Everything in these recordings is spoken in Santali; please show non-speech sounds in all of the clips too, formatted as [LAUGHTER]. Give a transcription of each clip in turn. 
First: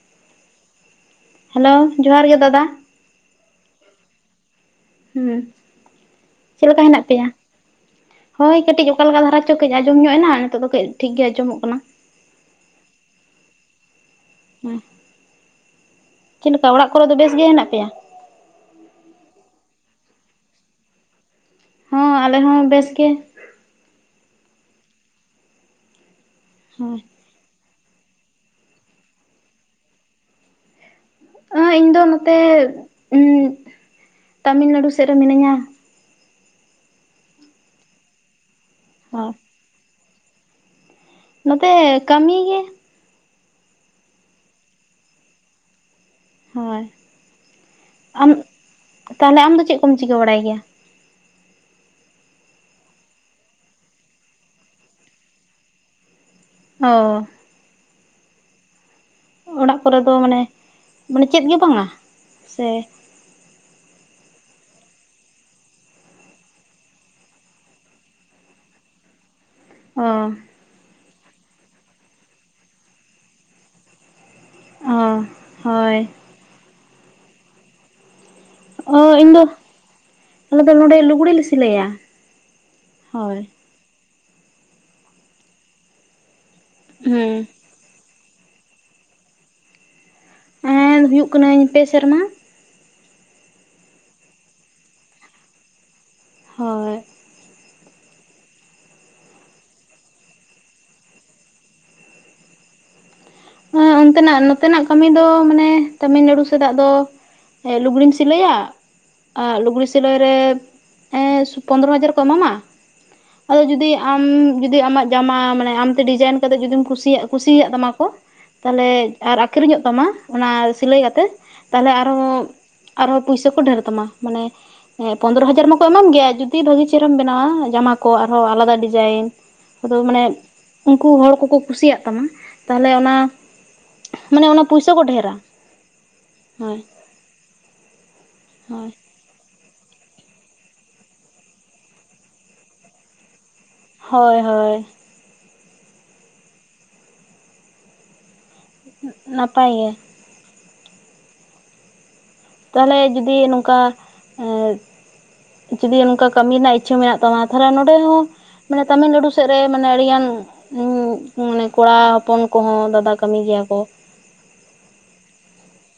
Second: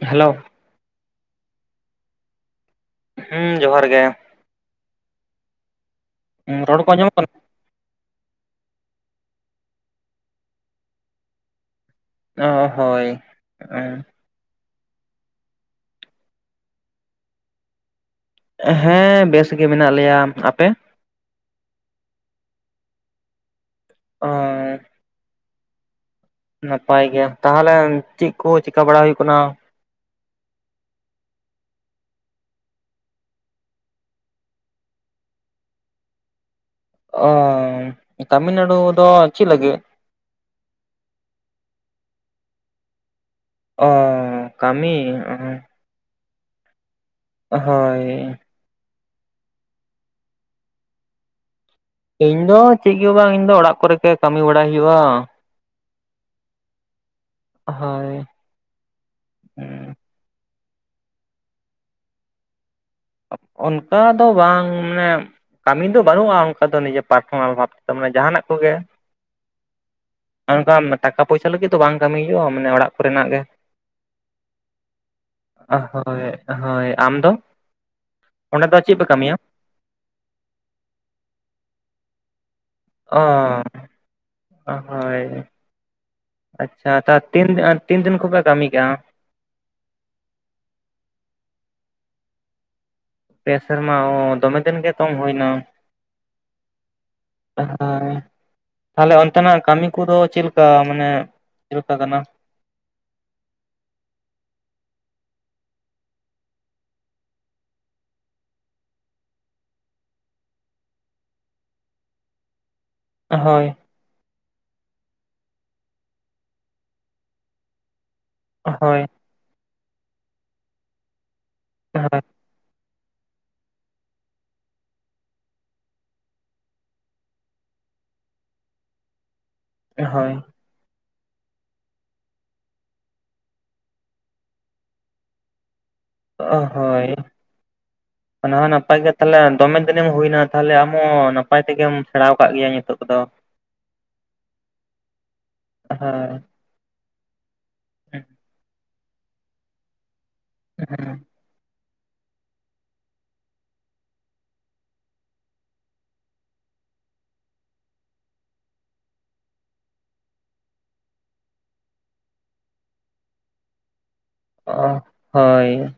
[INAUDIBLE] ᱦᱮᱞᱳ ᱦᱮᱞᱳ ᱡᱚᱦᱟᱨ ᱜᱮ ᱫᱟᱫᱟ ᱦᱩᱸ ᱡᱚᱦᱟᱨ ᱜᱮ [UNINTELLIGIBLE] ᱪᱮᱫ ᱨᱚᱲ ᱞᱮᱠᱟ ᱠᱚ ᱦᱮᱱᱟᱜ ᱟᱸᱡᱚᱢᱚᱜ ᱯᱮᱭᱟ ᱠᱟᱱᱟ ᱦᱳᱭ ᱠᱟᱹᱴᱤᱡ ᱚᱠᱟ ᱞᱮᱠᱟ ᱫᱷᱟᱨᱟ ᱪᱚ ᱠᱟᱹᱡ ᱟᱸᱡᱚᱢ ᱧᱚᱜ ᱮᱱᱟ ᱱᱤᱛᱚᱜ ᱫᱚ ᱠᱟᱹᱡ ᱴᱷᱤᱠ ᱜᱮ ᱟᱸᱡᱚᱢᱚᱜ ᱠᱟᱱᱟ [UNINTELLIGIBLE] ᱦᱳᱭ [UNINTELLIGIBLE] ᱦᱮᱸ [INAUDIBLE] ᱪᱮᱫ ᱞᱮᱠᱟ ᱚᱲᱟᱜ ᱠᱚᱨᱮ ᱫᱚ ᱵᱮᱥ ᱜᱮ ᱦᱮᱱᱟᱜ ᱯᱮᱭᱟ ᱦᱮᱸ ᱵᱮᱥ ᱜᱮ ᱢᱮᱱᱟᱜ ᱞᱮᱭᱟ ᱟᱯᱮ ᱦᱚᱸ ᱟᱞᱮ ᱦᱚᱸ ᱵᱮᱥ ᱜᱮ᱾ ᱟᱨ [INAUDIBLE] ᱦᱳᱭ ᱱᱟᱯᱟᱭ ᱜᱮ ᱛᱟᱦᱚᱞᱮ ᱪᱤᱫ ᱠᱚ ᱪᱮᱠᱟ ᱵᱟᱲᱟ ᱦᱩᱭᱩᱜ ᱠᱟᱱᱟ ᱟᱸᱡ ᱤᱧ ᱫᱚ ᱱᱚᱛᱮ ᱩᱜ ᱛᱟᱢᱤᱞ ᱱᱟᱹᱲᱩ ᱥᱮᱫ ᱨᱮ ᱢᱤᱱᱟᱹᱧᱟ᱾ ᱚ ᱛᱟᱢᱤᱞ ᱱᱟᱲᱩ ᱫᱚ ᱦᱳᱭ ᱪᱮᱫ ᱞᱟᱹᱜᱤᱫ ᱱᱚᱛᱮ ᱠᱟᱹᱢᱤ ᱜᱮ ᱚ ᱠᱟᱹᱢᱤ ᱚ ᱦᱳᱭ ᱟᱢ ᱦᱳᱭ ᱛᱟᱦᱚᱞᱮ ᱟᱢ ᱫᱚ ᱪᱮᱫ ᱠᱚᱢ ᱪᱤᱠᱟᱹ ᱵᱟᱲᱟᱭ ᱜᱮᱭᱟ ᱤᱧ ᱫᱚ ᱪᱮᱫ ᱜᱮ ᱵᱟᱝ ᱤᱧ ᱫᱚ ᱚᱲᱟᱜ ᱠᱚᱨᱮ ᱜᱮ ᱠᱟᱹᱢᱤ ᱵᱟᱲᱟᱭ ᱦᱩᱭᱩᱜᱼᱟ᱾ ᱚ ᱦᱳᱭ ᱚᱲᱟᱜ ᱠᱚᱨᱮ ᱫᱚ ᱢᱟᱱᱮ ᱵᱚᱞᱮ ᱪᱮᱫ ᱜᱮ ᱵᱟᱝᱟ ᱥᱮ ᱚᱱᱠᱟ ᱫᱚ ᱵᱟᱝ ᱢᱟᱱᱮᱜ ᱠᱟᱹᱢᱤ ᱫᱚ ᱵᱟᱹᱱᱩᱜᱼᱟ ᱚᱱᱠᱟ ᱫᱚ ᱱᱤᱡᱮ ᱯᱟᱨᱥᱚᱱᱟᱞ ᱵᱷᱟᱵ ᱛᱮᱫᱚ ᱢᱟᱱᱮ ᱡᱟᱦᱟᱱᱟᱜ ᱠᱚᱜᱮ ᱚ ᱚᱱᱠᱟ ᱴᱟᱠᱟ ᱯᱚᱭᱥᱟ ᱞᱟᱹᱜᱤᱫ ᱫᱚ ᱵᱟᱝ ᱠᱟᱹᱢᱤ ᱦᱩᱭᱩᱜᱼᱟ ᱢᱟᱱᱮ ᱚᱲᱟᱜ ᱠᱚᱨᱮᱱᱟᱜ ᱜᱮ᱾ ᱚ ᱦᱳᱭ ᱦᱳᱭ ᱟᱢ ᱫᱚ ᱚᱸᱰᱮ ᱫᱚ ᱪᱮᱫ ᱦᱳ ᱯᱮ ᱤᱧ ᱠᱟᱹᱢᱤᱭᱟ ᱫᱚ ᱟᱞᱮ ᱫᱚ ᱱᱚᱰᱮ ᱞᱩᱜᱽᱲᱤᱡ ᱞᱮ ᱥᱤᱞᱟᱹᱭᱟ᱾ ᱦᱳᱭ ᱚᱻ ᱚ ᱦᱳᱭ ᱟᱪᱪᱷᱟ ᱛᱟ ᱦᱩᱸ ᱛᱤᱱ ᱟᱨ ᱛᱤᱱ ᱫᱤᱱ ᱠᱷᱚᱯᱮ ᱠᱟᱹᱢᱤ ᱠᱮᱫᱼᱟ ᱦᱩᱭᱩᱜ ᱠᱟᱹᱱᱟᱹᱧ ᱯᱮ ᱥᱮᱨᱢᱟ ᱯᱮ ᱥᱮᱨᱢᱟ ᱚ ᱫᱚᱢᱮ ᱫᱤᱱ ᱜᱮ ᱛᱚᱢ ᱦᱩᱭᱱᱟ ᱦᱳᱭ ᱦᱮᱸ [UNINTELLIGIBLE] ᱛᱟᱦᱚᱞᱮ ᱚᱱᱛᱮᱱᱟᱜ ᱠᱟᱹᱢᱤ ᱠᱚᱫᱚ ᱪᱮᱫ ᱞᱮᱠᱟ ᱢᱟᱱᱮ ᱪᱮᱫ ᱞᱮᱠᱟ ᱠᱟᱱᱟ [INAUDIBLE] ᱚᱱᱛᱮᱱᱟᱜ ᱱᱚᱛᱮᱱᱟᱜ ᱠᱟᱹᱢᱤ ᱫᱚ ᱢᱟᱱᱮ ᱛᱟᱢᱤᱞᱱᱟᱹᱲᱩ ᱥᱮᱫᱟᱜ ᱫᱚ ᱮᱫ ᱞᱩᱜᱽᱲᱤᱢ ᱥᱤᱞᱟᱹᱭᱟ ᱞᱩᱜᱽᱲᱤ ᱥᱤᱞᱟᱹᱭ ᱨᱮ ᱯᱚᱱᱨᱚ ᱦᱟᱡᱟᱨ ᱠᱚ ᱮᱢᱟᱢᱟ ᱟᱫᱚ ᱦᱳᱭ ᱡᱩᱫᱤ ᱟᱢ ᱡᱩᱫᱤ ᱟᱢᱟᱜ ᱡᱟᱢᱟ ᱢᱟᱱᱮ ᱟᱢᱛᱮ ᱰᱤᱡᱟᱭᱤᱱ ᱠᱟᱛᱮᱜ ᱡᱩᱫᱤᱢ ᱠᱩᱥᱤᱭᱟᱜ ᱠᱩᱥᱤᱭᱟᱜ ᱛᱟᱢᱟ ᱠᱚ ᱛᱟᱦᱞᱮ ᱦᱳᱭ ᱟᱨ ᱟᱠᱷᱨᱤᱧᱚᱜ ᱛᱟᱢᱟ ᱚᱱᱟ ᱥᱤᱞᱟᱹᱭ ᱠᱟᱛᱮᱫ ᱛᱟᱦᱞᱮ ᱟᱨᱦᱚᱸ ᱟᱨᱦᱚ ᱯᱚᱭᱥᱟ ᱠᱚ ᱰᱷᱮᱨ ᱛᱟᱢᱟ ᱢᱟᱱᱮ ᱦᱮᱸ ᱯᱚᱸᱫᱽᱨᱚ ᱦᱟᱡᱟᱨ ᱢᱟᱠᱚ ᱮᱢᱟᱢ ᱜᱮᱭᱟ ᱡᱩᱫᱤ ᱵᱷᱟᱹᱜᱤ ᱪᱮᱦᱨᱟᱢ ᱵᱮᱱᱟᱣᱟ ᱡᱟᱢᱟ ᱠᱚ ᱟᱨᱦᱚᱸ ᱟᱞᱟᱫᱟ ᱰᱤᱡᱟᱭᱤᱱ ᱟᱫᱚ ᱢᱟᱱᱮ ᱦᱳᱭ ᱩᱱᱠᱩ ᱦᱚᱲ ᱠᱚᱠᱚ ᱠᱩᱥᱤᱭᱟᱜ ᱛᱟᱢᱟ ᱛᱟᱦᱚᱞᱮ ᱚᱱᱟ ᱢᱟᱱᱮ ᱚᱱᱟ ᱯᱩᱭᱥᱟᱹ ᱠᱚ ᱰᱷᱮᱨᱟ ᱚ ᱦᱳᱭ ᱚᱱᱟ ᱦᱚᱸ ᱦᱳᱭ ᱱᱟᱯᱟᱭ ᱜᱮᱛ ᱛᱟᱦᱚᱞᱮ ᱫᱚᱢᱮ ᱫᱤᱱᱮᱢ ᱦᱩᱭᱱᱟ ᱛᱟᱦᱞᱮ ᱟᱢᱦᱚᱸ ᱱᱟᱯᱟᱭ ᱛᱮᱜᱮᱢ ᱥᱮᱬᱟ ᱟᱠᱟᱫ ᱜᱮᱭᱟ ᱱᱤᱛᱚᱜ ᱠᱚᱫᱚ ᱦᱳᱭ ᱦᱳᱭ ᱦᱮᱸ ᱦᱮᱸ [INAUDIBLE] ᱱᱟᱯᱟᱭ ᱜᱮ ᱦᱮᱸ [UNINTELLIGIBLE] ᱛᱟᱦᱚᱞᱮ ᱡᱩᱫᱤ ᱱᱚᱝᱠᱟ ᱡᱩᱫᱤ ᱱᱚᱝᱠᱟ ᱠᱟᱹᱢᱤ ᱨᱮᱱᱟᱜ ᱤᱪᱪᱷᱟᱹ ᱢᱮᱱᱟᱜ ᱛᱟᱢᱟ ᱛᱟᱦᱚᱞᱮ ᱱᱚᱸᱰᱮ ᱦᱚᱸ ᱢᱟᱱᱮ ᱛᱟᱹᱢᱤᱞᱱᱟᱹᱲᱩ ᱥᱮᱫ ᱨᱮ ᱢᱟᱱᱮ ᱟᱹᱰᱤ ᱜᱟᱱ ᱢᱟᱱᱮ ᱠᱚᱲᱟ ᱦᱚᱯᱚᱱ ᱠᱚᱦᱚᱸ ᱫᱟᱫᱟ ᱠᱟᱹᱢᱤ ᱜᱮᱭᱟ ᱠᱚ ᱚ ᱦᱳᱭ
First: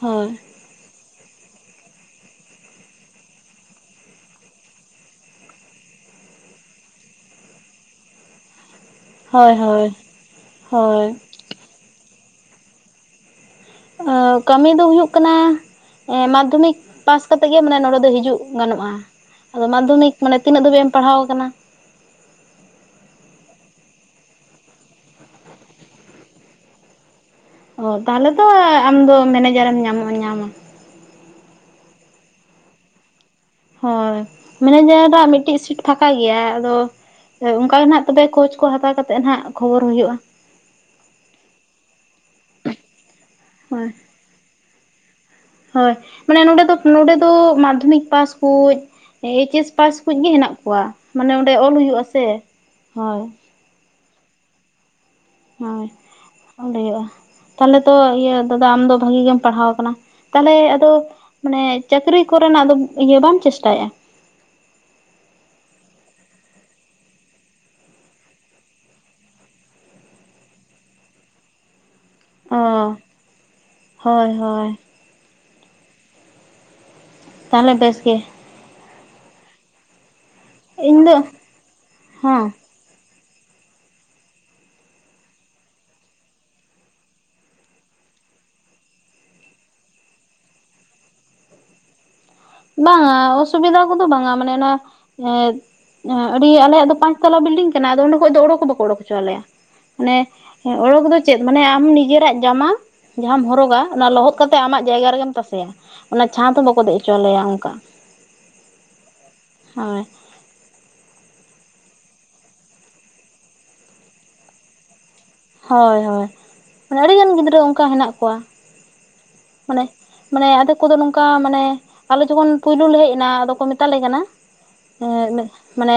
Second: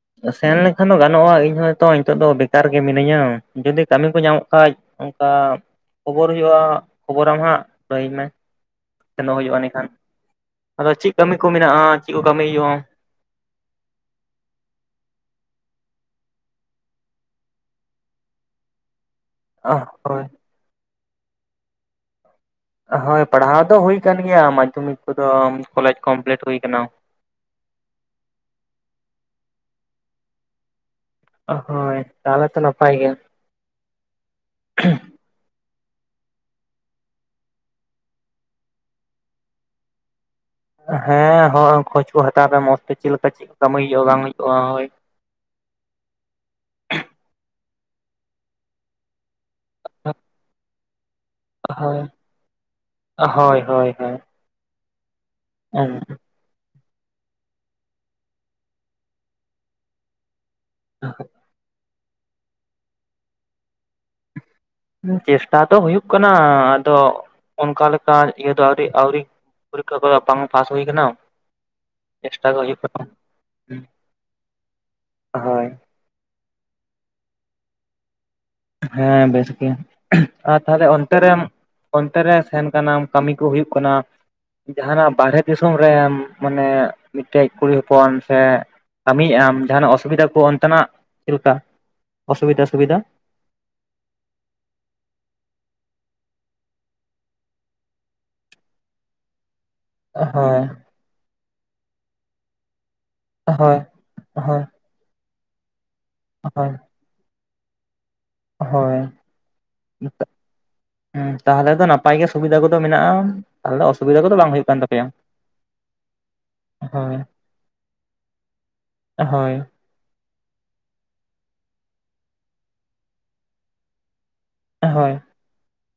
ᱦᱳᱭ ᱥᱮᱱ ᱞᱮᱱᱠᱷᱟᱱ ᱫᱚ ᱜᱟᱱᱚᱜᱼᱟ ᱤᱧ ᱦᱚᱭᱛᱚ ᱱᱤᱛᱚᱜ ᱫᱚ ᱵᱮᱠᱟᱨ ᱜᱮ ᱢᱤᱱᱟᱹᱧᱟ ᱡᱩᱫᱤ ᱠᱟᱹᱢᱤ ᱠᱚ ᱧᱟᱢᱚᱜ ᱠᱷᱟᱡ ᱚᱱᱠᱟ ᱠᱷᱚᱵᱚᱨ ᱦᱩᱭᱩᱜᱼᱟ ᱠᱷᱚᱵᱚᱨᱟᱢ ᱦᱟᱸᱜ ᱞᱟᱹᱭᱟᱹᱧ ᱢᱮ ᱥᱮᱱᱚ ᱦᱳᱭ ᱦᱩᱭᱩᱜᱼᱟ ᱦᱳᱭ ᱮᱸᱰᱮᱠᱷᱟᱱ ᱟᱫᱚ ᱦᱳᱭ ᱪᱮᱫ ᱠᱟᱹᱢᱤ ᱠᱚ ᱢᱮᱱᱟᱜᱼᱟ ᱪᱮᱫ ᱠᱚ ᱠᱟᱹᱢᱤ ᱦᱩᱭᱩᱜᱼᱟ ᱾ ᱠᱟᱹᱢᱤ ᱫᱚ ᱦᱩᱭᱩᱜ ᱠᱟᱱᱟ ᱾ ᱮᱸ ᱢᱟᱫᱽᱫᱷᱚᱢᱤᱠ ᱯᱟᱥ ᱠᱟᱛᱮᱜ ᱜᱮ ᱢᱟᱱᱮ ᱱᱚᱰᱮ ᱫᱚ ᱦᱤᱡᱩᱜ ᱜᱟᱱᱚᱜᱼᱟ ᱾ ᱟᱫᱚ ᱢᱟᱫᱽᱫᱷᱚᱢᱤᱠ ᱦᱳᱭ ᱢᱟᱱᱮ ᱛᱤᱱᱟᱹᱜ ᱫᱟᱹᱵᱤᱡ ᱮᱢ ᱯᱟᱲᱦᱟᱣ ᱟᱠᱟᱱᱟ ᱾ ᱦᱳᱭ ᱯᱟᱲᱦᱟᱣ ᱫᱚ ᱦᱩᱭ ᱟᱠᱟᱱ ᱜᱮᱭᱟ ᱢᱟᱫᱽᱫᱷᱚᱢᱤᱠ ᱠᱚᱫᱚ ᱠᱚᱞᱮᱡᱽ ᱠᱚᱢᱯᱞᱤᱴ ᱦᱩᱭᱟ ᱟᱠᱟᱱᱟ ᱾ ᱚ ᱛᱟᱦᱚᱞᱮ ᱫᱚ ᱟᱢ ᱫᱚ ᱢᱮᱱᱮᱡᱟᱨᱮᱢ ᱧᱟᱢᱚᱜᱼᱟ ᱧᱟᱢᱟ ᱾ ᱦᱳᱭ ᱛᱟᱦᱚᱞᱮ ᱛᱚ ᱱᱟᱯᱟᱭ ᱜᱮᱭᱟ ᱾ ᱦᱳᱭ ᱢᱮᱱᱮᱡᱟᱨᱟᱜ ᱢᱤᱫᱴᱤᱡ ᱥᱤᱴ ᱯᱷᱟᱠᱟ ᱜᱮᱭᱟ ᱟᱫᱚ ᱚᱱᱠᱟᱮ ᱱᱟᱦᱟᱜ ᱛᱚᱵᱮ ᱠᱳᱪ ᱠᱚ ᱦᱟᱛᱟᱣ ᱠᱟᱛᱮᱫ ᱱᱟᱦᱟᱜ ᱠᱷᱚᱵᱚᱨ ᱦᱩᱭᱩᱜᱼᱟ ᱾ ᱦᱮᱸ ᱦᱳ ᱠᱷᱚᱡ ᱠᱚ ᱦᱟᱛᱟᱣ ᱯᱮ ᱢᱚᱸᱡᱽ ᱛᱮ ᱪᱮᱫ ᱞᱮᱠᱟ ᱪᱮᱫ ᱠᱟᱹᱢᱤ ᱦᱳᱭ ᱦᱩᱭᱩᱜᱼᱟ ᱵᱟᱝ ᱦᱩᱭᱩᱜᱼᱟ ᱦᱳᱭ ᱾ ᱦᱳᱭ ᱢᱟᱱᱮ ᱱᱚᱰᱮ ᱫᱚ ᱱᱚᱰᱮ ᱫᱚ ᱢᱟᱫᱽᱫᱷᱚᱢᱤᱠ ᱯᱟᱥ ᱠᱚ ᱮᱭᱤᱪ ᱮᱥ ᱯᱟᱥ ᱠᱷᱚᱪ ᱜᱮ ᱦᱮᱱᱟᱜ ᱠᱚᱣᱟ ᱢᱟᱱᱮ ᱚᱸᱰᱮ ᱚᱞ ᱦᱳᱭ ᱦᱩᱭᱩᱜᱼᱟ ᱥᱮ ᱦᱳᱭ ᱾ ᱦᱳᱭ ᱦᱳᱭ ᱦᱳᱭ ᱦᱳᱭ ᱾ ᱦᱩᱭᱩᱜᱼᱟ ᱛᱟᱦᱚᱞᱮ ᱛᱚ ᱤᱭᱟᱹ ᱫᱟᱫᱟ ᱟᱢᱫᱚ ᱵᱷᱟᱜᱤ ᱜᱮᱢ ᱯᱟᱲᱦᱟᱣ ᱟᱠᱟᱱᱟ ᱛᱟᱦᱚᱞᱮ ᱟᱫᱚ ᱟ [INAUDIBLE] ᱢᱟᱱᱮ ᱪᱟᱹᱠᱨᱤ ᱠᱚᱨᱮᱱᱟᱜ ᱫᱚ ᱤᱭᱟᱹ ᱵᱟᱢ ᱪᱮᱥᱴᱟᱭᱮᱜᱼᱟ ᱾ ᱪᱮᱥᱴᱟ ᱫᱚ ᱦᱩᱭᱩᱜ ᱠᱟᱱᱟ ᱟᱫᱚ ᱚᱱᱠᱟ ᱞᱮᱠᱟ ᱤᱭᱟᱹ ᱫᱚ ᱟᱹᱣᱨᱤ ᱟᱹᱣᱨᱤ ᱯᱚᱨᱤᱠᱷᱟ ᱠᱚ ᱵᱟ ᱯᱟᱥ ᱦᱩᱭ ᱠᱟᱱᱟ ᱪᱮᱥᱴᱟ ᱚ ᱠᱚ ᱦᱩᱭᱩᱜ ᱠᱟᱱᱟ ᱦᱳᱭ ᱦᱳᱭ ᱦᱳᱭ ᱛᱟᱦᱚᱞᱮ ᱵᱮᱥ ᱜᱮ ᱦᱮᱸ ᱵᱮᱥ ᱜᱮ ᱟᱨ ᱛᱟᱦᱞᱮ ᱤᱧ ᱫᱚ ᱚᱱᱛᱮ ᱨᱮ ᱚᱱᱛᱮ ᱨᱮ ᱦᱮᱸ ᱥᱮᱱ ᱠᱟᱹᱢᱤ ᱠᱚ ᱦᱩᱭᱩᱜ ᱠᱟᱱᱟ ᱡᱟᱦᱟᱱᱟᱜ ᱵᱟᱨᱦᱮ ᱫᱤᱥᱚᱢ ᱨᱮ ᱢᱟᱱᱮ ᱢᱤᱫᱴᱮᱡ ᱠᱩᱲᱤ ᱦᱚᱯᱚᱱ ᱥᱮ ᱠᱟᱹᱢᱤᱭᱮᱫ ᱟᱢ ᱡᱟᱦᱟᱱᱟᱜ ᱚᱥᱩᱵᱤᱫᱟ ᱠᱚ ᱚᱱᱛᱮᱱᱟᱜ ᱪᱮᱫ ᱞᱮᱠᱟ ᱚᱥᱩᱵᱤᱫᱟ ᱥᱩᱵᱤᱫᱟ ᱵᱟᱝᱟ ᱚᱥᱩᱵᱤᱫᱟ ᱠᱚᱫᱚ ᱵᱟᱝᱟ ᱢᱟᱱᱮ ᱚᱱᱟ ᱮ ᱟᱹᱰᱤ ᱟᱞᱮᱭᱟᱜ ᱫᱚ ᱯᱟᱸᱪᱛᱟᱞᱟ ᱵᱤᱞᱰᱤᱝ ᱠᱟᱱᱟ ᱟᱫᱚ ᱚᱸᱰᱮ ᱠᱷᱚᱱᱚᱡ ᱫᱚ ᱚᱰᱚᱠ ᱠᱚ ᱵᱟᱠᱚ ᱚᱰᱚᱠ ᱦᱚᱪᱚᱣᱟ ᱞᱮᱭᱟ ᱾ ᱢᱟᱱᱮ ᱦᱳᱭ ᱚᱰᱳᱠ ᱫᱚ ᱪᱮᱫ ᱢᱟᱱᱮ ᱟᱢ ᱱᱤᱡᱮᱨᱟᱜ ᱡᱟᱢᱟ ᱡᱟᱦᱟᱸᱟᱢ ᱦᱚᱨᱚᱜᱟ ᱦᱳᱭ ᱚᱱᱟ ᱞᱚᱦᱚᱫ ᱠᱟᱛᱮ ᱦᱳᱭ ᱟᱢᱟᱜ ᱡᱟᱭᱜᱟ ᱨᱮᱜᱮᱢ ᱛᱟᱥᱮᱭᱟ ᱚᱱᱟ ᱪᱷᱟᱸᱫ ᱦᱚᱸ ᱦᱳᱭ ᱵᱟᱠᱚ ᱫᱮᱡ ᱦᱚᱪᱚ ᱣᱟᱞᱮᱭᱟ ᱚᱱᱠᱟ ᱦᱳᱭ ᱦᱳᱭ ᱦᱸ ᱛᱟᱦᱚᱞᱮ ᱫᱚ ᱱᱟᱯᱟᱭ ᱜᱮ ᱥᱩᱵᱤᱫᱟ ᱠᱚᱫᱚ ᱢᱮᱱᱟᱜᱼᱟ ᱛᱟᱦᱚᱞᱮ ᱫᱚ ᱚᱥᱩᱵᱤᱫᱟ ᱠᱚᱫᱚ ᱵᱟᱝ ᱦᱩᱭᱩᱜ ᱠᱟᱱ ᱛᱟᱯᱮᱭᱟ ᱾ ᱦᱳᱭ ᱦᱳᱭ ᱢᱟᱱᱮ ᱟᱹᱰᱤ ᱜᱟᱱ ᱜᱤᱫᱽᱨᱟᱹ ᱚᱱᱠᱟ ᱦᱮᱱᱟᱜ ᱠᱚᱣᱟ ᱢᱟᱱᱮ ᱢᱟᱱᱮ ᱟᱫᱷᱮᱠ ᱠᱚᱫᱚ ᱱᱚᱝᱠᱟ ᱢᱟᱱᱮ ᱟᱞᱮ ᱡᱚᱠᱷᱚᱱ ᱯᱩᱭᱞᱩ ᱞᱮ ᱦᱮᱡ ᱮᱱᱟ ᱟᱫᱚ ᱠᱚ ᱢᱮᱛᱟᱞᱮ ᱠᱟᱱᱟ ᱾ ᱢᱟᱱᱮ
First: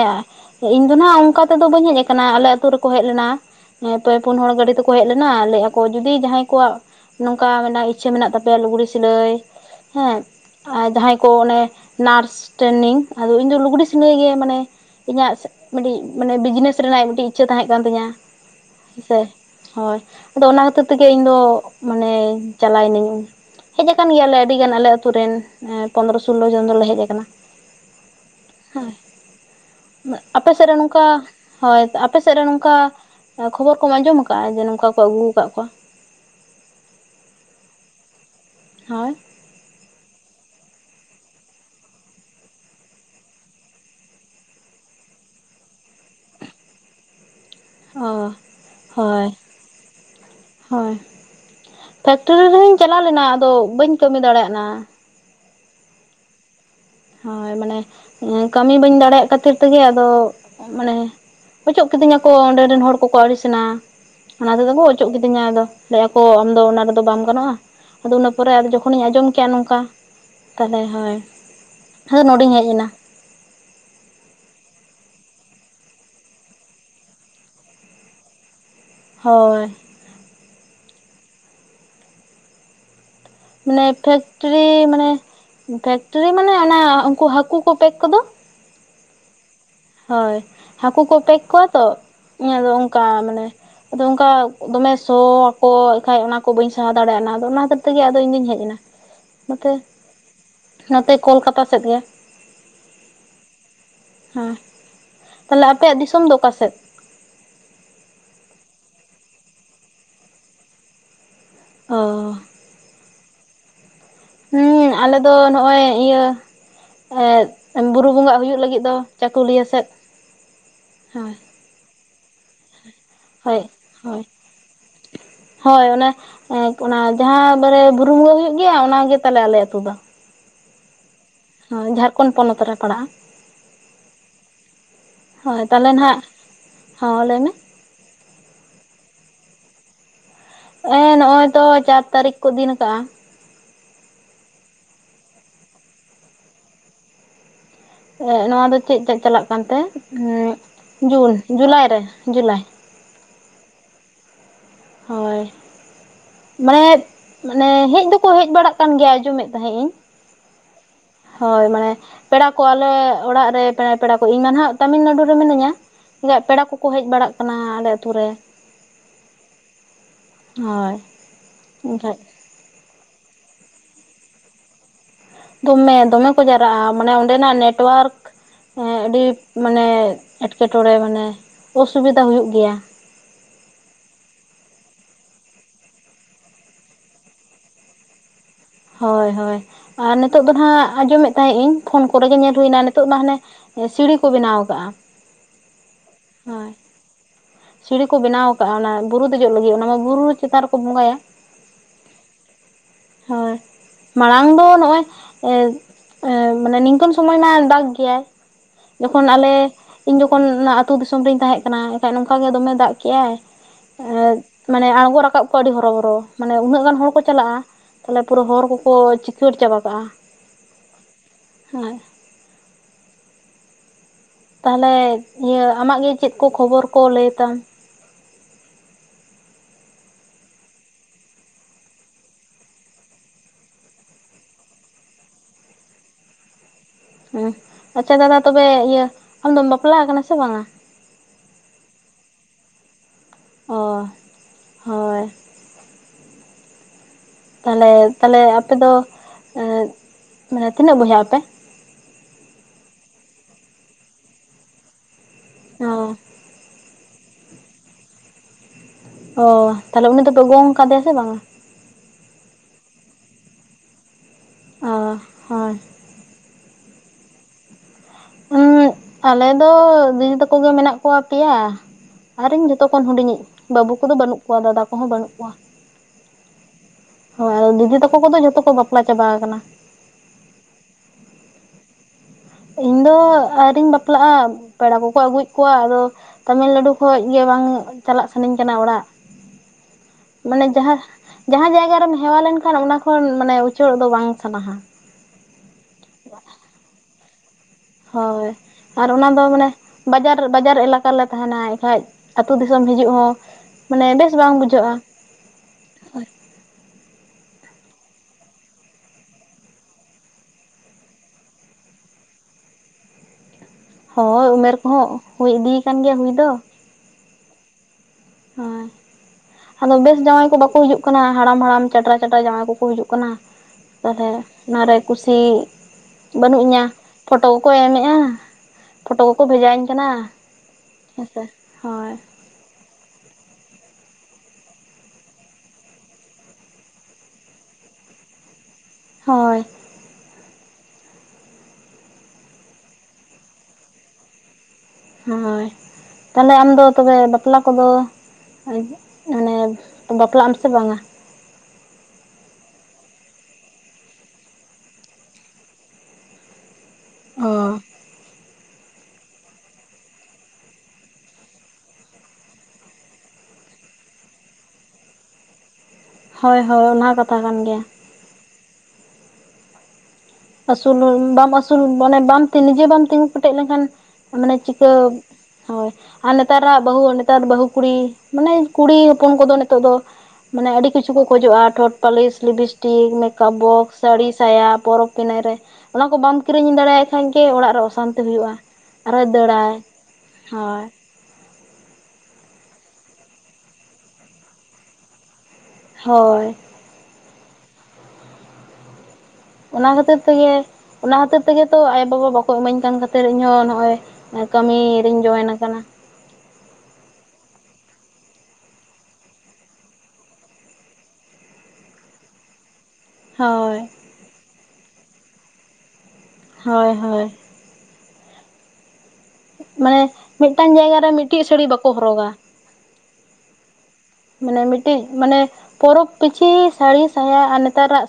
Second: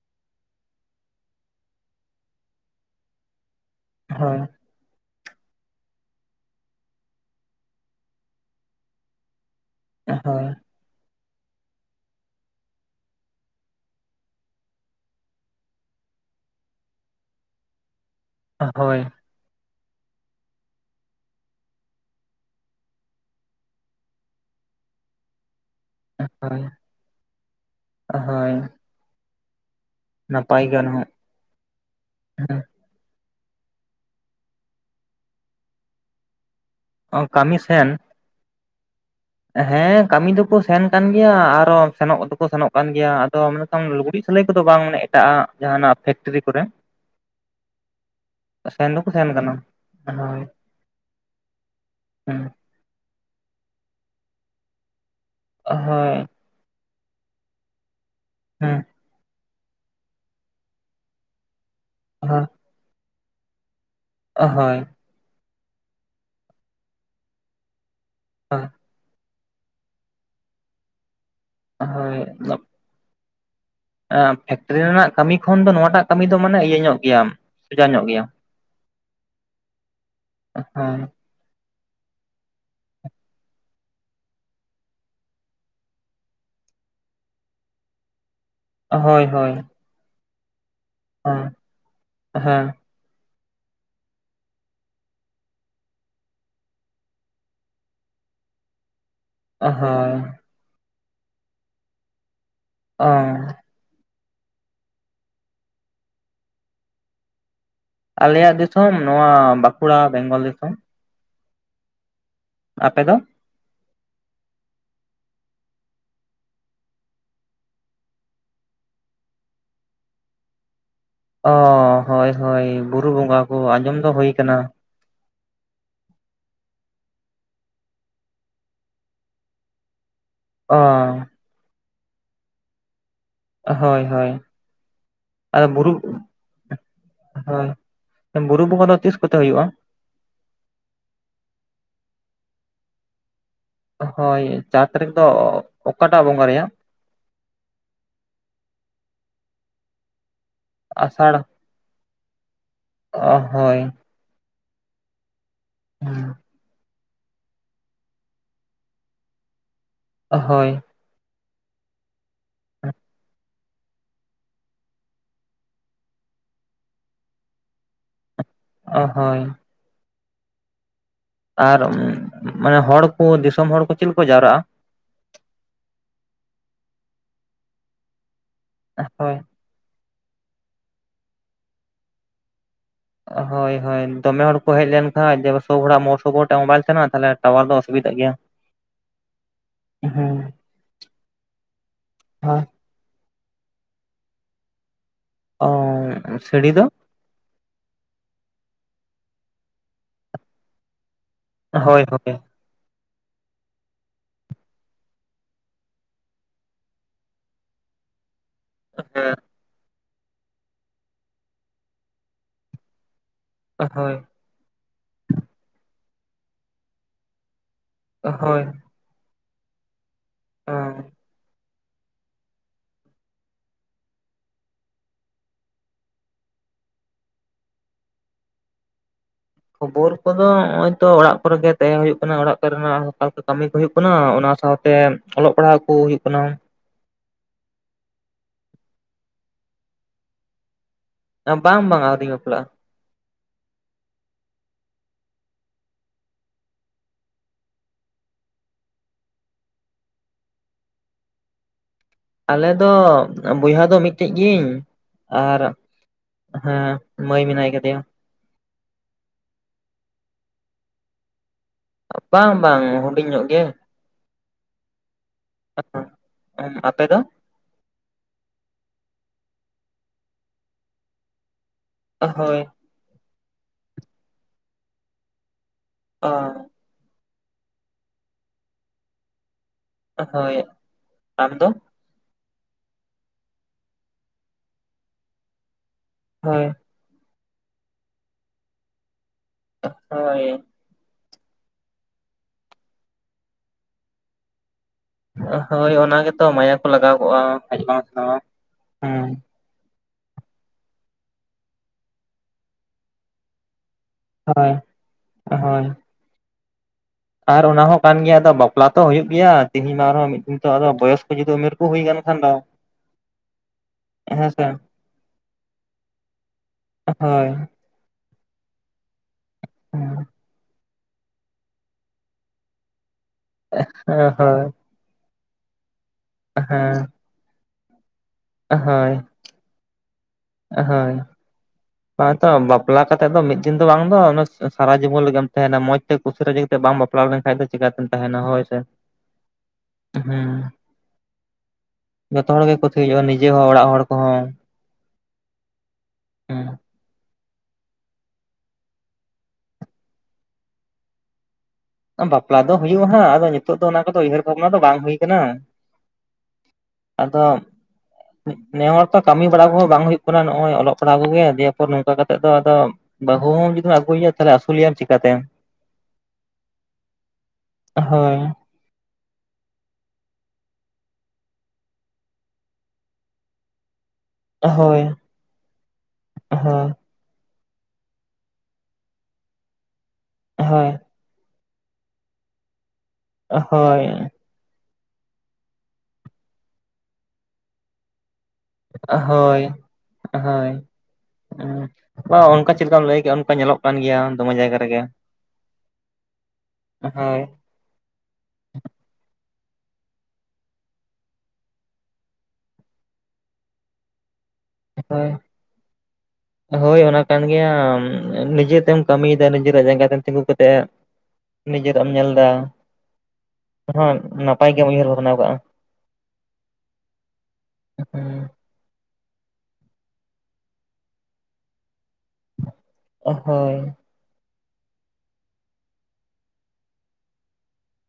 ᱤᱧ ᱫᱚ ᱦᱟᱜ ᱚᱱᱠᱟ ᱛᱮᱫᱚ ᱵᱟᱹᱧ ᱦᱮᱡ ᱟᱠᱟᱱᱟ ᱟᱞᱮ ᱟᱹᱛᱩ ᱨᱮᱠᱚ ᱦᱮᱡ ᱞᱮᱱᱟ ᱾ ᱯᱮ ᱯᱩᱱ ᱦᱚᱲ ᱜᱟᱹᱰᱤ ᱛᱮᱠᱚ ᱦᱮᱡ ᱞᱮᱱᱟ ᱞᱟᱹᱭ ᱟᱠᱚ ᱡᱩᱫᱤ ᱡᱟᱦᱟᱸᱭ ᱠᱚᱣᱟᱜ ᱾ ᱱᱚᱝᱠᱟ ᱢᱮᱱᱟᱜ ᱤᱪᱷᱟᱹ ᱢᱮᱱᱟᱜ ᱛᱟᱯᱮᱭᱟ ᱞᱩᱜᱽᱲᱤ ᱥᱤᱞᱟᱹᱭ ᱦᱮᱸ ᱟᱨ ᱡᱟᱦᱟᱸᱭ ᱠᱚ ᱚᱱᱮ ᱱᱟᱨᱥ ᱴᱨᱮᱱᱤᱝ ᱟᱫᱚ ᱤᱧ ᱫᱚ ᱞᱩᱜᱽᱲᱤ ᱥᱤᱞᱟᱹᱭ ᱜᱮ ᱢᱟᱱᱮ ᱤᱧᱟᱹᱜ ᱢᱤᱫᱴᱤᱡ ᱢᱟᱱᱮ ᱵᱤᱡᱽᱱᱮᱥ ᱨᱮᱱᱟᱜ ᱢᱤᱫᱴᱤᱡ ᱤᱪᱪᱷᱟᱹ ᱛᱟᱦᱮᱸ ᱠᱟᱱ ᱛᱤᱧᱟ ᱾ ᱦᱮᱸ ᱦᱳᱭ, ᱥᱮ ᱦᱳᱭ ᱟᱫᱚ ᱚᱱᱟ ᱠᱷᱟᱹᱛᱤᱨ ᱛᱮᱜᱮ ᱤᱧ ᱫᱚ ᱢᱟᱱᱮ ᱪᱟᱞᱟᱣ ᱮᱱᱟᱹᱧ ᱦᱮᱡ ᱟᱠᱟᱱ ᱜᱮᱭᱟᱞᱮ ᱟᱹᱰᱤ ᱜᱟᱱ ᱟᱞᱮ ᱟᱛᱩ ᱨᱮᱱ ᱯᱚᱱᱨᱚ ᱥᱳᱞᱞᱳ ᱦᱳᱭ, ᱡᱚᱱ ᱫᱚᱞᱮ ᱦᱮᱡ ᱟᱠᱟᱱᱟ ᱦᱳᱭ, ᱦᱮᱸ ᱟᱯᱮ ᱱᱟᱯᱟᱭ ᱥᱮᱫ ᱨᱮ ᱜᱮ ᱚᱱᱟ ᱱᱚᱝᱠᱟ ᱦᱚᱸ ᱦᱳᱭ ᱟᱯᱮ ᱥᱮᱫ ᱨᱮ ᱦᱮᱸ, ᱱᱚᱝᱠᱟ ᱾ ᱠᱷᱚᱵᱚᱨ ᱠᱚᱢ ᱟᱸᱡᱚᱢ ᱟᱠᱟᱫᱼᱟ ᱡᱮ ᱱᱚᱝᱠᱟ ᱠᱚ ᱟᱹᱜᱩ ᱟᱠᱟᱫ ᱠᱚᱣᱟ ᱾ ᱠᱟᱹᱢᱤ ᱥᱮᱱ ᱦᱳᱭ, ᱦᱮᱸ ᱠᱟᱹᱢᱤ ᱫᱚᱠᱚ ᱥᱮᱱ ᱠᱟᱱ ᱜᱮᱭᱟ ᱟᱨᱚ ᱥᱮᱱᱚᱜ ᱫᱚᱠᱚ ᱥᱮᱱᱚᱜ ᱠᱟᱱ ᱜᱮᱭᱟ ᱟᱫᱚ ᱞᱩᱜᱽᱲᱤᱡ ᱥᱤᱞᱟᱹᱭ ᱠᱚᱫᱚ ᱵᱟᱝ ᱢᱟᱱᱮ ᱮᱴᱟᱜ ᱡᱟᱦᱟᱱᱟᱜ ᱯᱷᱮᱠᱴᱨᱤ ᱠᱚᱨᱮ ᱚ ᱥᱮᱱ ᱫᱚᱠᱚ ᱥᱮᱱ ᱦᱳᱭ ᱠᱟᱱᱟ ᱦᱳᱭ ᱦᱳᱭ ᱯᱷᱮᱠᱴᱨᱤ ᱦᱩᱸ ᱨᱮᱦᱚᱧ ᱪᱟᱞᱟᱣ ᱞᱮᱱᱟ ᱟᱫᱚ ᱵᱟᱹᱧ ᱠᱟᱹᱢᱤ ᱫᱟᱲᱮᱭᱟᱜ ᱱᱟ ᱾ ᱦᱮᱸ ᱦᱳᱭ ᱢᱟᱱᱮ ᱠᱟᱹᱢᱤ ᱦᱩᱸ ᱵᱟᱹᱧ ᱫᱟᱲᱮᱭᱟᱜ ᱠᱷᱟᱹᱛᱤᱨ ᱛᱮᱜᱮ ᱟᱫᱚ ᱢᱟᱱᱮ ᱚᱪᱚᱜ ᱠᱤᱫᱤᱧᱟ ᱠᱚ ᱦᱳᱭ ᱚᱸᱰᱮ ᱨᱮᱱ ᱦᱚᱲ ᱠᱚᱠᱚ ᱟᱹᱲᱤᱥᱮᱱᱟ ᱚᱱᱟ ᱛᱮᱫᱚ ᱦᱳᱭ ᱠᱚ ᱚᱪᱚᱜ ᱠᱤᱫᱤᱧᱟ ᱟᱫᱚ ᱞᱟᱹᱭ ᱟᱠᱚ ᱟᱢᱫᱚ ᱚᱱᱟ ᱨᱮᱫᱚ ᱵᱟᱢ ᱜᱟᱱᱚᱜᱼᱟ ᱟᱫᱚ ᱚᱱᱟ ᱯᱚᱨᱮ ᱦᱳᱭ ᱟᱫᱚ ᱡᱚᱠᱷᱚᱱᱤᱧ ᱟᱸᱡᱚᱢ ᱠᱮᱭᱟ ᱱᱚᱝᱠᱟ ᱛᱟᱦᱚᱞᱮ ᱦᱳᱭ ᱟᱫᱚ ᱱᱚᱰᱮᱧ ᱢᱚᱡ ᱮᱱᱟ᱾ ᱮ ᱯᱷᱮᱠᱴᱨᱤ ᱨᱮᱱᱟᱜ ᱠᱟᱹᱢᱤ ᱠᱷᱚᱱ ᱫᱚ ᱱᱚᱣᱟᱴᱟᱜ ᱠᱟᱹᱢᱤ ᱫᱚ ᱢᱟᱱᱮ ᱤᱭᱟᱹ ᱧᱚᱜ ᱜᱮᱭᱟᱢ, ᱥᱚᱡᱟ ᱧᱚᱜ ᱜᱮᱭᱟ᱾ ᱦᱳᱭ ᱦᱮᱸ ᱢᱟᱱᱮ ᱯᱷᱮᱠᱴᱨᱤ ᱢᱟᱱᱮ ᱯᱷᱮᱠᱴᱨᱤ ᱢᱟᱱᱮ ᱚᱱᱟ ᱩᱱᱠᱩ ᱦᱟᱹᱠᱩ ᱠᱚ ᱯᱮᱠ ᱠᱚᱫᱚ, ᱦᱳᱭ ᱦᱳᱭ ᱦᱳᱭ ᱦᱟᱹᱠᱩ ᱠᱚ ᱯᱮᱠ ᱦᱳᱭ, ᱠᱚᱣᱟ ᱦᱮᱸ ᱛᱚᱫᱚ ᱚᱱᱠᱟ ᱢᱟᱱᱮ ᱟᱫᱚ ᱚᱱᱠᱟ ᱫᱚᱢᱮ ᱥᱚ ᱟᱠᱚ ᱮᱠᱷᱟᱡ ᱚᱱᱟ ᱠᱚ ᱵᱟᱹᱧ ᱥᱟᱦᱟ ᱫᱟᱲᱮᱭᱟᱜᱼᱟ ᱟᱫᱚ ᱚᱱᱟ ᱠᱷᱟᱹᱛᱤᱨ ᱛᱮᱜᱮ ᱟᱫᱚ ᱤᱧᱫᱚᱧ ᱦᱮᱡ ᱮᱱᱟ᱾ ᱱᱚᱛᱮ, ᱦᱳᱭ ᱱᱚᱛᱮ ᱠᱳᱞᱠᱟᱛᱟ ᱥᱮᱫ ᱜᱮ᱾ ᱚ ᱦᱮᱸ ᱛᱟᱦᱚᱞᱮ ᱟᱯᱮᱭᱟᱜ ᱫᱤᱥᱚᱢ ᱫᱚ ᱚᱠᱟ ᱥᱮᱫ? ᱟᱞᱮᱭᱟᱜ ᱫᱤᱥᱚᱢ ᱱᱚᱣᱟ ᱵᱟᱸᱠᱩᱲᱟ ᱵᱮᱝᱜᱚᱞ ᱫᱤᱥᱚᱢ᱾ ᱚ ᱟᱯᱮ ᱫᱚ? ᱦᱮᱸ ᱟᱞᱮ ᱫᱚ ᱱᱚᱜᱼᱚᱭ ᱤᱭᱟᱹ ᱮᱜ ᱵᱩᱨᱩ ᱵᱚᱸᱜᱟᱜ ᱦᱩᱭᱩᱜ ᱞᱟᱹᱜᱤᱫ ᱫᱚ ᱪᱟᱹᱠᱩᱞᱤᱭᱟᱹ ᱥᱮᱫ ᱦᱚᱭ᱾ ᱚ ᱦᱚᱭ ᱦᱚᱭ ᱵᱩᱨᱩ ᱵᱚᱸᱜᱟ ᱠᱚ ᱦᱳᱭ ᱟᱸᱡᱚᱢ ᱫᱚ ᱦᱳᱭ ᱦᱩᱭ ᱠᱟᱱᱟ᱾ ᱦᱳᱭ ᱚᱱᱮ ᱮ ᱚᱱᱟ ᱡᱟᱦᱟᱸ ᱵᱟᱨᱮ ᱵᱩᱨᱩ ᱵᱚᱝᱜᱟ ᱦᱩᱭᱩᱜ ᱜᱮᱭᱟ ᱚᱱᱟᱜᱮ ᱛᱟᱞᱮ ᱟᱞᱮ ᱟᱹᱛᱩ ᱫᱚ᱾ ᱚ ᱡᱷᱟᱲᱠᱷᱚᱸᱰ ᱯᱚᱱᱚᱛ ᱨᱮ ᱯᱟᱲᱟᱜᱼᱟ᱾ ᱦᱳᱭ ᱦᱳᱭ ᱦᱳᱭ ᱟᱫᱚ ᱛᱟᱦᱚᱞᱮ ᱵᱩᱨᱩ ᱱᱟᱦᱟᱜ ᱦᱚᱸ ᱞᱟᱹᱭ ᱢᱮ ᱦᱳᱭ ᱵᱩᱨᱩ ᱵᱚᱸᱜᱟ ᱫᱚ ᱛᱤᱥ ᱠᱚᱛᱮ ᱦᱩᱭᱩᱜᱼᱟ? ᱮᱸ ᱱᱚᱜ ᱚᱭ ᱛᱚ ᱪᱟᱨ ᱛᱟᱨᱤᱠᱷ ᱠᱚ ᱫᱤᱱ ᱟᱠᱟᱫ-ᱟ᱾ ᱦᱳᱭ ᱪᱟᱨ ᱛᱟᱹᱨᱤᱠᱷ ᱫᱚ ᱚᱠᱟᱴᱟᱜ ᱵᱚᱸᱜᱟ ᱨᱮᱭᱟᱜ? ᱮ ᱱᱚᱣᱟ ᱫᱚ ᱪᱮᱫ ᱪᱮᱫ ᱪᱟᱞᱟᱜ ᱠᱟᱱ ᱛᱮ ᱡᱩᱱ ᱡᱩᱞᱟᱭ ᱨᱮ ᱡᱩᱞᱟᱭ᱾ ᱚ ᱦᱳᱭ ᱦᱳᱭ ᱢᱟᱱᱮ ᱢᱟᱱᱮ ᱦᱮᱡ ᱫᱚᱠᱚ ᱦᱮᱡ ᱵᱟᱲᱟᱜ ᱠᱟᱱ ᱜᱮᱭᱟ ᱟᱸᱡᱚᱢᱮᱫ ᱛᱟᱦᱮᱸᱫ ᱤᱧ᱾ ᱦᱳᱭ ᱦᱳᱭ ᱢᱟᱱᱮ ᱯᱮᱲᱟ ᱠᱚ ᱟᱞᱮ ᱚᱲᱟᱜ ᱨᱮ ᱯᱮᱲᱟ ᱯᱮᱲᱟ ᱠᱚ ᱤᱧ ᱢᱟ ᱱᱟᱦᱟᱜ ᱛᱟᱹᱟᱢᱤᱞᱱᱟᱹᱰᱩ ᱨᱮ ᱢᱤᱱᱟᱹᱧᱟ ᱯᱮᱲᱟ ᱠᱚᱠᱚ ᱦᱮᱡ ᱵᱟᱲᱟᱜ ᱠᱟᱱᱟ ᱟᱞᱮ ᱟᱛᱩ ᱨᱮ᱾ ᱚ ᱦᱳᱭ ᱦᱳᱭ ᱟᱨ ᱮᱱᱠᱷᱟᱡ ᱢᱟᱱᱮ ᱦᱚᱲᱠᱚ ᱫᱤᱥᱚᱢ ᱦᱚᱲᱠᱩ ᱪᱮᱞᱠᱚ ᱡᱟᱣᱨᱟᱜᱼᱟ? ᱫᱚᱢᱮ ᱫᱚᱢᱮ ᱠᱚ ᱡᱟᱣᱨᱟᱜᱼᱟ ᱢᱟᱱᱮ ᱚᱸᱰᱮᱱᱟᱜ ᱱᱮᱴᱣᱟᱨᱠ ᱟᱹᱰᱤ ᱦᱳᱭ ᱢᱟᱱᱮ ᱮᱴᱠᱮᱴᱚᱬᱮ ᱢᱟᱱᱮ ᱚᱥᱩᱵᱤᱫᱟ ᱦᱩᱭᱩᱜ ᱜᱮᱭᱟ᱾ ᱦᱳᱭ ᱦᱳᱭ ᱫᱚᱢᱮ ᱦᱚᱲ ᱠᱚ ᱦᱮᱡ ᱞᱮᱱ ᱠᱷᱟᱡ ᱡᱮ ᱥᱚᱵ ᱦᱚᱲᱟᱜ ᱢᱳ ᱥᱚ ᱜᱚᱴᱟᱝ ᱢᱳᱵᱟᱭᱤᱞ ᱛᱟᱦᱮᱱᱟ ᱛᱟᱦᱚᱞᱮ ᱴᱟᱣᱟᱨ ᱫᱚ ᱚᱥᱩᱵᱤᱫᱟᱜ ᱜᱮᱭᱟ᱾ ᱦᱳᱭ ᱦᱳᱭ ᱟᱨ ᱦᱮᱸ ᱱᱤᱛᱚᱜ ᱫᱚ ᱱᱟᱦᱟᱜ ᱟᱸᱡᱚᱢᱮᱫ ᱛᱟᱦᱮᱸᱱᱤᱧ ᱯᱷᱳᱱ ᱠᱚᱨᱮ ᱜᱮ ᱧᱮᱞ ᱦᱳᱭ ᱦᱩᱭᱱᱟ ᱱᱤᱛᱚᱜ ᱢᱟ ᱦᱟᱱᱮ ᱥᱤᱲᱤ ᱠᱚ ᱵᱮᱱᱟᱣ ᱠᱟᱜ-ᱟ᱾ ᱚᱻ ᱥᱟᱹᱲᱤ ᱫᱚ? ᱥᱤᱲᱤ ᱠᱚ ᱵᱮᱱᱟᱣ ᱟᱠᱟᱟᱜᱼᱟ, ᱚᱱᱟ ᱵᱩᱨᱩ ᱫᱮᱡᱚᱜ ᱞᱟᱹᱜᱤᱫ ᱚᱱᱟ ᱢᱟ ᱵᱩᱨᱩ ᱨᱮ ᱪᱮᱛᱟᱱ ᱨᱮᱠᱚ ᱵᱚᱸᱜᱟᱭᱟ᱾ ᱦᱳᱭ ᱦᱳᱭ ᱦᱳᱭ ᱢᱟᱲᱟᱝ ᱫᱚ ᱱᱚᱜᱼᱚᱭ ᱮ ᱮ ᱢᱟᱱᱮ ᱱᱤᱝᱠᱚᱱ ᱥᱚᱢᱚᱭ ᱢᱟ ᱫᱟᱜ ᱜᱮᱭᱟᱭ᱾ ᱡᱚᱠᱷᱚᱱ ᱦᱮᱸ ᱟᱞᱮ ᱤᱧ ᱡᱚᱠᱷᱚᱱ ᱚᱱᱟ ᱟᱹᱛᱩ ᱫᱤᱥᱚᱢ ᱨᱤᱧ ᱛᱟᱦᱮᱸ ᱠᱟᱱᱟ ᱮᱠᱷᱟᱡ ᱱᱚᱝᱠᱟ ᱜᱮ ᱫᱚᱢᱮ ᱫᱟᱜ ᱠᱮᱜᱼᱟᱭ᱾ ᱦᱳᱭ ᱢᱟᱱᱮ ᱟᱬᱜᱚ ᱨᱟᱠᱟᱵ ᱠᱚ ᱟᱹᱰᱤ ᱦᱚᱨᱚᱵᱚᱨᱚ ᱢᱟᱱᱮ ᱩᱱᱟᱹᱜ ᱜᱟᱱ ᱦᱚᱲ ᱠᱚ ᱪᱟᱞᱟᱜᱼᱟ ᱛᱟᱦᱞᱮ ᱯᱩᱨᱟᱹ ᱦᱳᱭ ᱦᱚᱨ ᱠᱚᱠᱚ ᱪᱤᱠᱟᱹᱲ ᱪᱟᱵᱟ ᱠᱟᱜᱼᱟ [INAUDIBLE] ᱦᱳᱭ ᱛᱟᱦᱚᱞᱮ ᱤᱭᱟᱹ ᱟᱢᱟᱜ ᱜᱮ ᱪᱮᱫ ᱠᱚ ᱠᱷᱚᱵᱚᱨ ᱠᱚ ᱞᱟᱹᱭ ᱛᱟᱢ ᱠᱷᱚᱵᱳᱚᱨ ᱠᱚᱫᱚ ᱱᱚᱜ ᱚᱭ ᱛᱚ ᱚᱲᱟᱜ ᱠᱚᱨᱮ ᱜᱮ ᱛᱟᱦᱮᱸ ᱦᱩᱭᱩᱜ ᱠᱟᱱᱟ ᱚᱲᱟᱜ ᱠᱚᱨᱮᱱᱟᱜ ᱠᱟᱹᱢᱤ ᱠᱚ ᱦᱩᱭᱩᱜ ᱠᱟᱱᱟ ᱚᱱᱟ ᱥᱟᱶᱛᱮ ᱛᱮ ᱚᱞᱚᱜ ᱯᱟᱲᱦᱟᱣ ᱠᱚ ᱦᱩᱭᱩᱜ ᱠᱟᱱᱟ ᱦᱸ ᱟᱪᱪᱷᱟ ᱫᱟᱫᱟ ᱛᱚᱵᱮ ᱤᱭᱟᱹ ᱟᱢ ᱫᱚᱢ ᱵᱟᱯᱞᱟ ᱟᱠᱟᱱᱟ ᱥᱮ ᱵᱟᱝ-ᱟ ᱵᱟᱝ ᱵᱟᱝ ᱟᱣᱨᱤᱧ ᱵᱟᱯᱞᱟᱜ-ᱟ ᱚ ᱦᱳᱭ ᱛᱟᱦᱚᱞᱮ ᱛᱟᱦᱚᱞᱮ ᱟᱯᱮ ᱫᱚ ᱢᱟᱱᱮ ᱛᱤᱱᱟᱹᱜ ᱵᱚᱭᱦᱟᱜ ᱟᱯᱮ ᱟᱞᱮ ᱫᱚ ᱵᱚᱭᱦᱟ ᱫᱚ ᱢᱤᱫᱴᱮᱡ ᱜᱤᱭᱟᱹᱧ ᱟᱨ ᱚ ᱦᱮᱸ ᱢᱟᱹᱭ ᱢᱮᱱᱟᱭ ᱠᱟᱫᱮᱭᱟ ᱚ ᱛᱟᱦᱚᱞᱮ ᱩᱱᱤ ᱫᱚ ᱯᱮ ᱜᱚᱝ ᱠᱟᱫᱮᱭᱟ ᱥᱮ ᱵᱟᱝᱟ ᱵᱟᱝ ᱵᱟᱝ ᱦᱩᱰᱤᱧ ᱧᱚᱜ ᱜᱮᱭᱟᱭ ᱚ ᱦᱳᱭ ᱟᱯᱮ ᱫᱚ ᱩᱜ ᱟᱞᱮ ᱫᱚ ᱫᱤᱫᱤ ᱛᱟᱠᱚ ᱜᱮ ᱢᱮᱱᱟᱜ ᱠᱚᱣᱟ ᱯᱮᱭᱟ ᱟᱨ ᱦᱳᱭ ᱤᱧ ᱡᱚᱛᱚ ᱡᱚᱛᱚᱠᱷ ᱠᱷᱚᱱ ᱦᱩᱰᱤᱧᱤᱡ ᱵᱟᱹᱵᱩ ᱠᱚᱫᱚ ᱵᱟᱹᱱᱩᱜ ᱠᱚᱣᱟ ᱫᱟᱫᱟ ᱠᱚᱦᱚᱸ ᱵᱟᱹᱱᱩᱜ ᱠᱚᱣᱟ ᱚ ᱦᱳᱭ ᱟᱨ ᱫᱤᱫᱤ ᱛᱟᱠᱚ ᱠᱚᱫᱚ ᱡᱷᱚᱛᱚ ᱠᱚ ᱵᱟᱯᱞᱟ ᱪᱟᱵᱟ ᱟᱠᱟᱱᱟ ᱦᱳᱭ ᱟᱢ ᱫᱚ ᱤᱧ ᱫᱚ ᱟᱣᱨᱤᱧ ᱵᱟᱯᱞᱟᱜᱼᱟ ᱯᱮᱲᱟ ᱠᱚᱠᱚ ᱟᱹᱜᱩᱭᱮᱫ ᱠᱚᱣᱟ ᱟᱫᱚ ᱦᱳᱭ ᱛᱟᱢᱤᱞᱱᱟᱹᱲᱩ ᱠᱷᱚᱡ ᱤᱭᱟᱹ ᱵᱟᱝ ᱪᱟᱞᱟᱜ ᱥᱟᱱᱟᱧ ᱠᱟᱱᱟ ᱚᱲᱟᱜ ᱦᱳᱭ ᱢᱟᱱᱮ ᱡᱟᱦᱟᱸ ᱡᱟᱦᱟᱸ ᱡᱟᱭᱜᱟ ᱨᱮᱢ ᱦᱮᱣᱟ ᱞᱮᱱᱠᱷᱟᱱ ᱚᱱᱟ ᱠᱷᱚᱱ ᱢᱟᱱᱮ ᱩᱪᱟᱹᱲ ᱫᱚ ᱵᱟᱝ ᱥᱟᱱᱟᱣᱟ ᱦᱳᱭ ᱚᱱᱟ ᱜᱮᱛᱚ ᱢᱟᱭᱟ ᱠᱚ ᱞᱟᱜᱟᱣ ᱠᱚᱜᱼᱟ ᱠᱷᱟᱡ ᱵᱟᱝ ᱥᱟᱱᱟᱣᱟ ᱦᱳᱭ ᱟᱨ ᱦᱮᱸ ᱚᱱᱟᱫᱚ ᱢᱟᱱᱮ ᱵᱟᱡᱟᱨ ᱵᱟᱡᱟᱨ ᱮᱞᱟᱠᱟ ᱨᱮ ᱞᱮ ᱛᱟᱦᱮᱱᱟ ᱮᱠᱷᱟᱡ ᱟᱛᱩ ᱫᱤᱥᱚᱢ ᱦᱤᱡᱩᱜ ᱦᱚᱸ ᱢᱟᱱᱮ ᱵᱮᱥ ᱵᱟᱝ ᱦᱳᱭ ᱵᱩᱡᱷᱟᱹᱜᱼᱟ ᱦᱳᱭ ᱟᱨ ᱚᱱᱟ ᱦᱚᱸᱚᱸ ᱠᱟᱱ ᱜᱮᱭᱟ ᱟᱫᱚ ᱵᱟᱯᱞᱟ ᱛᱚ ᱦᱩᱭᱩᱜ ᱜᱮᱭᱟ ᱛᱮᱦᱤᱧ ᱵᱟᱝ ᱨᱮᱦᱚᱸ ᱢᱤᱫ ᱫᱤᱱ ᱛᱚ ᱟᱫᱚ ᱵᱚᱭᱚᱥ ᱠᱚ ᱡᱩᱫᱤ ᱩᱢᱮᱨ ᱠᱚ ᱦᱩᱭ ᱠᱟᱱ ᱠᱷᱟᱱ ᱫᱚ ᱦᱚᱭ ᱦᱮᱸ ᱥᱮ ᱩᱢᱮᱨ ᱠᱚᱦᱚᱸ ᱦᱳᱭ ᱤᱫᱤ ᱟᱠᱟᱱ ᱜᱮᱭᱟ ᱦᱩᱭ ᱫᱚ ᱦᱳᱭ ᱦᱳᱭ ᱟᱫᱚ ᱦᱮᱸ ᱵᱮᱥ ᱡᱟᱶᱟᱭ ᱠᱚ ᱵᱟᱠᱚ ᱦᱤᱡᱩᱜ ᱠᱟᱱᱟ ᱦᱟᱲᱟᱢ ᱦᱟᱲᱟᱢ ᱪᱟᱴᱨᱟ ᱪᱟᱴᱨᱟ ᱡᱟᱶᱟᱭ ᱠᱚᱠᱚ ᱦᱤᱡᱩᱜ ᱠᱟᱱᱟ ᱛᱟᱞᱦᱮ ᱦᱳᱭ ᱚᱱᱟᱨᱮ ᱠᱩᱥᱤ ᱵᱟᱹᱱᱩᱜ ᱤᱧᱟᱹ ᱯᱷᱳᱴᱳ ᱠᱚᱠᱚ ᱮᱢᱮᱜᱼᱟ ᱦᱮᱸ ᱦᱳᱭ ᱯᱷᱳᱴᱳ ᱠᱚ ᱠᱚ ᱵᱷᱮᱡᱟ ᱟᱹᱧ ᱠᱟᱱᱟ ᱦᱮᱸᱥᱮ ᱦᱳᱭ ᱦᱮᱸᱛᱚ ᱵᱟᱯᱞᱟ ᱠᱟᱛᱮᱜ ᱫᱚ ᱢᱤᱫ ᱫᱤᱱ ᱫᱚ ᱵᱟᱝ ᱫᱚ ᱥᱟᱨᱟ ᱡᱤᱵᱚᱱ ᱞᱮᱜᱮᱢ ᱛᱟᱦᱮᱱᱟ ᱢᱚᱸᱡᱽ ᱛᱮ ᱠᱩᱥᱤ ᱨᱟᱡᱤ ᱵᱟᱢ ᱵᱟᱯᱞᱟ ᱞᱮᱱᱠᱷᱟᱱ ᱫᱚ ᱪᱤᱠᱟᱛᱮᱢ ᱛᱟᱦᱮᱱᱟ ᱦᱳᱭ ᱥᱮ ᱦᱳᱭ ᱦᱩᱸ ᱡᱚᱛᱚ ᱦᱚᱲ ᱜᱮ ᱠᱩᱥᱤ ᱦᱩᱭᱩᱜᱼᱟ ᱱᱤᱡᱮ ᱦᱚᱸ ᱚᱲᱟᱜ ᱦᱚᱲ ᱠᱚᱦᱚᱸ ᱦᱳᱭ ᱛᱟᱦᱞᱮ ᱦᱮᱸ ᱟᱢᱫᱚ ᱛᱚᱵᱮ ᱵᱟᱯᱞᱟ ᱠᱚᱫᱚ ᱢᱟᱱᱮ ᱵᱟᱯᱞᱟᱜ ᱟᱢ ᱥᱮ ᱵᱟᱝᱼᱟ ᱵᱟᱯᱞᱟ ᱫᱚ ᱦᱩᱭᱩᱜᱼᱟ ᱦᱟᱜ ᱟᱫᱚ ᱱᱤᱛᱚᱜ ᱫᱚ ᱚᱱᱟ ᱠᱚᱫᱚ ᱩᱭᱦᱟᱹᱨ ᱵᱷᱟᱵᱽᱱᱟ ᱫᱚ ᱵᱟᱝ ᱦᱩᱭ ᱠᱟᱱᱟ ᱟᱫᱚ ᱚ ᱱᱮ ᱦᱚᱲᱛᱚ ᱠᱟᱹᱢᱤ ᱵᱟᱲᱟ ᱠᱚᱦᱚᱸ ᱵᱟᱝ ᱦᱩᱭᱩᱜ ᱠᱟᱱᱟ ᱱᱚᱜᱼᱚᱭ ᱚᱞᱚᱜ ᱯᱟᱲᱦᱟᱜ ᱠᱚᱜᱮ ᱫᱤᱭᱮᱯᱚᱨ ᱱᱚᱝᱠᱟ ᱠᱟᱛᱮᱜ ᱫᱚ ᱟᱫᱚ ᱵᱟᱹᱦᱩ ᱦᱚᱸ ᱡᱩᱫᱤᱢ ᱟᱹᱜᱩ ᱮᱭᱟ ᱛᱟᱷᱚᱞᱮ ᱟᱥᱩᱞ ᱮᱭᱟᱢ ᱪᱤᱠᱟᱹ ᱛᱮ ᱦᱳᱭ ᱦᱳᱭ ᱚᱱᱟ ᱦᱚᱸ ᱠᱟᱛᱷᱟ ᱠᱟᱱ ᱜᱮᱭᱟ ᱦᱳᱭ ᱟᱹᱥᱩᱞ ᱵᱟᱢ ᱟᱹᱥᱩᱞ ᱢᱟᱱᱮ ᱵᱟᱢ ᱛᱮ ᱱᱤᱡᱮ ᱵᱟᱢ ᱛᱤᱸᱜᱩ ᱠᱮᱴᱮᱡ ᱞᱮᱱᱠᱷᱟᱱ ᱢᱟᱱᱮ ᱪᱤᱠᱟᱹ ᱦᱳᱭ ᱦᱳᱭ ᱟᱨ ᱱᱮᱛᱟᱨᱟᱜ ᱦᱳᱭ ᱵᱟᱦᱩ ᱱᱮᱛᱟᱨ ᱵᱟᱹᱦᱩ ᱠᱩᱲᱤ ᱢᱟᱱᱮ ᱠᱩᱲᱤ ᱦᱚᱯᱚᱱ ᱠᱚᱫᱚ ᱱᱤᱛᱚᱜ ᱫᱚ ᱢᱟᱱᱮ ᱟᱹᱰᱤ ᱦᱳᱭ ᱠᱤᱪᱷᱩ ᱠᱚ ᱠᱷᱚᱡᱚᱜᱼᱟ ᱴᱷᱚᱴ ᱯᱟᱞᱤᱥ ᱞᱤᱵᱤᱥᱴᱤᱠ ᱢᱮᱠᱟᱯ ᱵᱚᱠᱥ ᱦᱳᱭ ᱥᱟᱹᱲᱤ ᱥᱟᱭᱟ ᱯᱚᱨᱚᱵᱽ ᱯᱤᱱᱟᱭ ᱨᱮ ᱚᱱᱟ ᱠᱚ ᱵᱟᱢ ᱠᱤᱨᱤᱧ ᱫᱟᱲᱮᱭᱟᱭ ᱠᱷᱟᱡ ᱜᱮ ᱚᱲᱟᱜ ᱨᱮ ᱚᱥᱟᱱᱛᱤ ᱦᱩᱭᱩᱜᱼᱟ ᱟᱨᱚᱸᱭ ᱦᱳᱭ ᱫᱟᱹᱲᱟᱭ ᱦᱳᱭ ᱵᱟ ᱚᱱᱠᱟ ᱪᱮᱜᱠᱟᱢ ᱞᱟᱹᱭ ᱠᱮᱭᱮ ᱚᱱᱠᱟ ᱧᱮᱞᱚᱜ ᱠᱟᱱ ᱜᱮᱭᱟ ᱫᱚᱢᱮ ᱡᱟᱭᱜᱟ ᱨᱮᱜᱮ ᱦᱳᱭ ᱦᱳᱭ ᱚᱱᱟ ᱠᱷᱟᱹᱛᱤᱨ ᱛᱮᱜᱮ ᱚᱱᱟ ᱠᱷᱟᱹᱛᱤᱨ ᱛᱮᱜᱮ ᱛᱚ ᱟᱭᱳ ᱵᱟᱵᱟ ᱵᱟᱠᱚ ᱤᱢᱟᱹᱧ ᱠᱟᱱ ᱠᱷᱟᱹᱛᱤᱨ ᱤᱧᱦᱚ ᱱᱚᱜᱼᱚᱭ ᱠᱟᱹᱢᱤ ᱨᱤᱧ ᱦᱳᱭ ᱡᱚᱭᱮᱱ ᱟᱠᱟᱱᱟ ᱦᱳᱭ ᱚᱱᱟ ᱠᱟᱱ ᱜᱮᱭᱟ ᱱᱤᱡᱮ ᱛᱮᱢ ᱠᱟᱹᱢᱤᱭᱫᱟ ᱱᱤᱡᱮᱨᱟᱜ ᱡᱟᱸᱜᱟ ᱛᱮᱢ ᱛᱤᱸᱜᱩ ᱠᱟᱛᱮ ᱱᱤᱡᱮᱨᱟᱜ ᱮᱢ ᱧᱮᱞ ᱫᱟ ᱦᱳᱭ ᱱᱟᱯᱟᱭ ᱜᱮᱢ ᱩᱭᱦᱟᱹᱨ ᱵᱷᱟᱵᱱᱟ ᱠᱟᱜᱼᱟ ᱦᱳᱭ ᱦᱳᱭ ᱦᱩᱸ ᱢᱟᱱᱮ ᱢᱤᱫᱴᱟᱝ ᱡᱟᱭᱜᱟᱨᱮ ᱢᱤᱫᱴᱮᱡ ᱥᱟᱹᱲᱤ ᱵᱟᱠᱚ ᱦᱚᱨᱚᱜᱟ ᱚ ᱦᱳᱭ ᱢᱟᱱᱮ ᱢᱤᱫᱴᱮᱡ ᱢᱟᱱᱮ ᱯᱚᱨᱚᱵᱽ ᱯᱤᱪᱷᱤ ᱥᱟᱹᱲᱤ ᱥᱟᱭᱟ ᱟᱨ ᱱᱮᱛᱟᱨᱟᱜ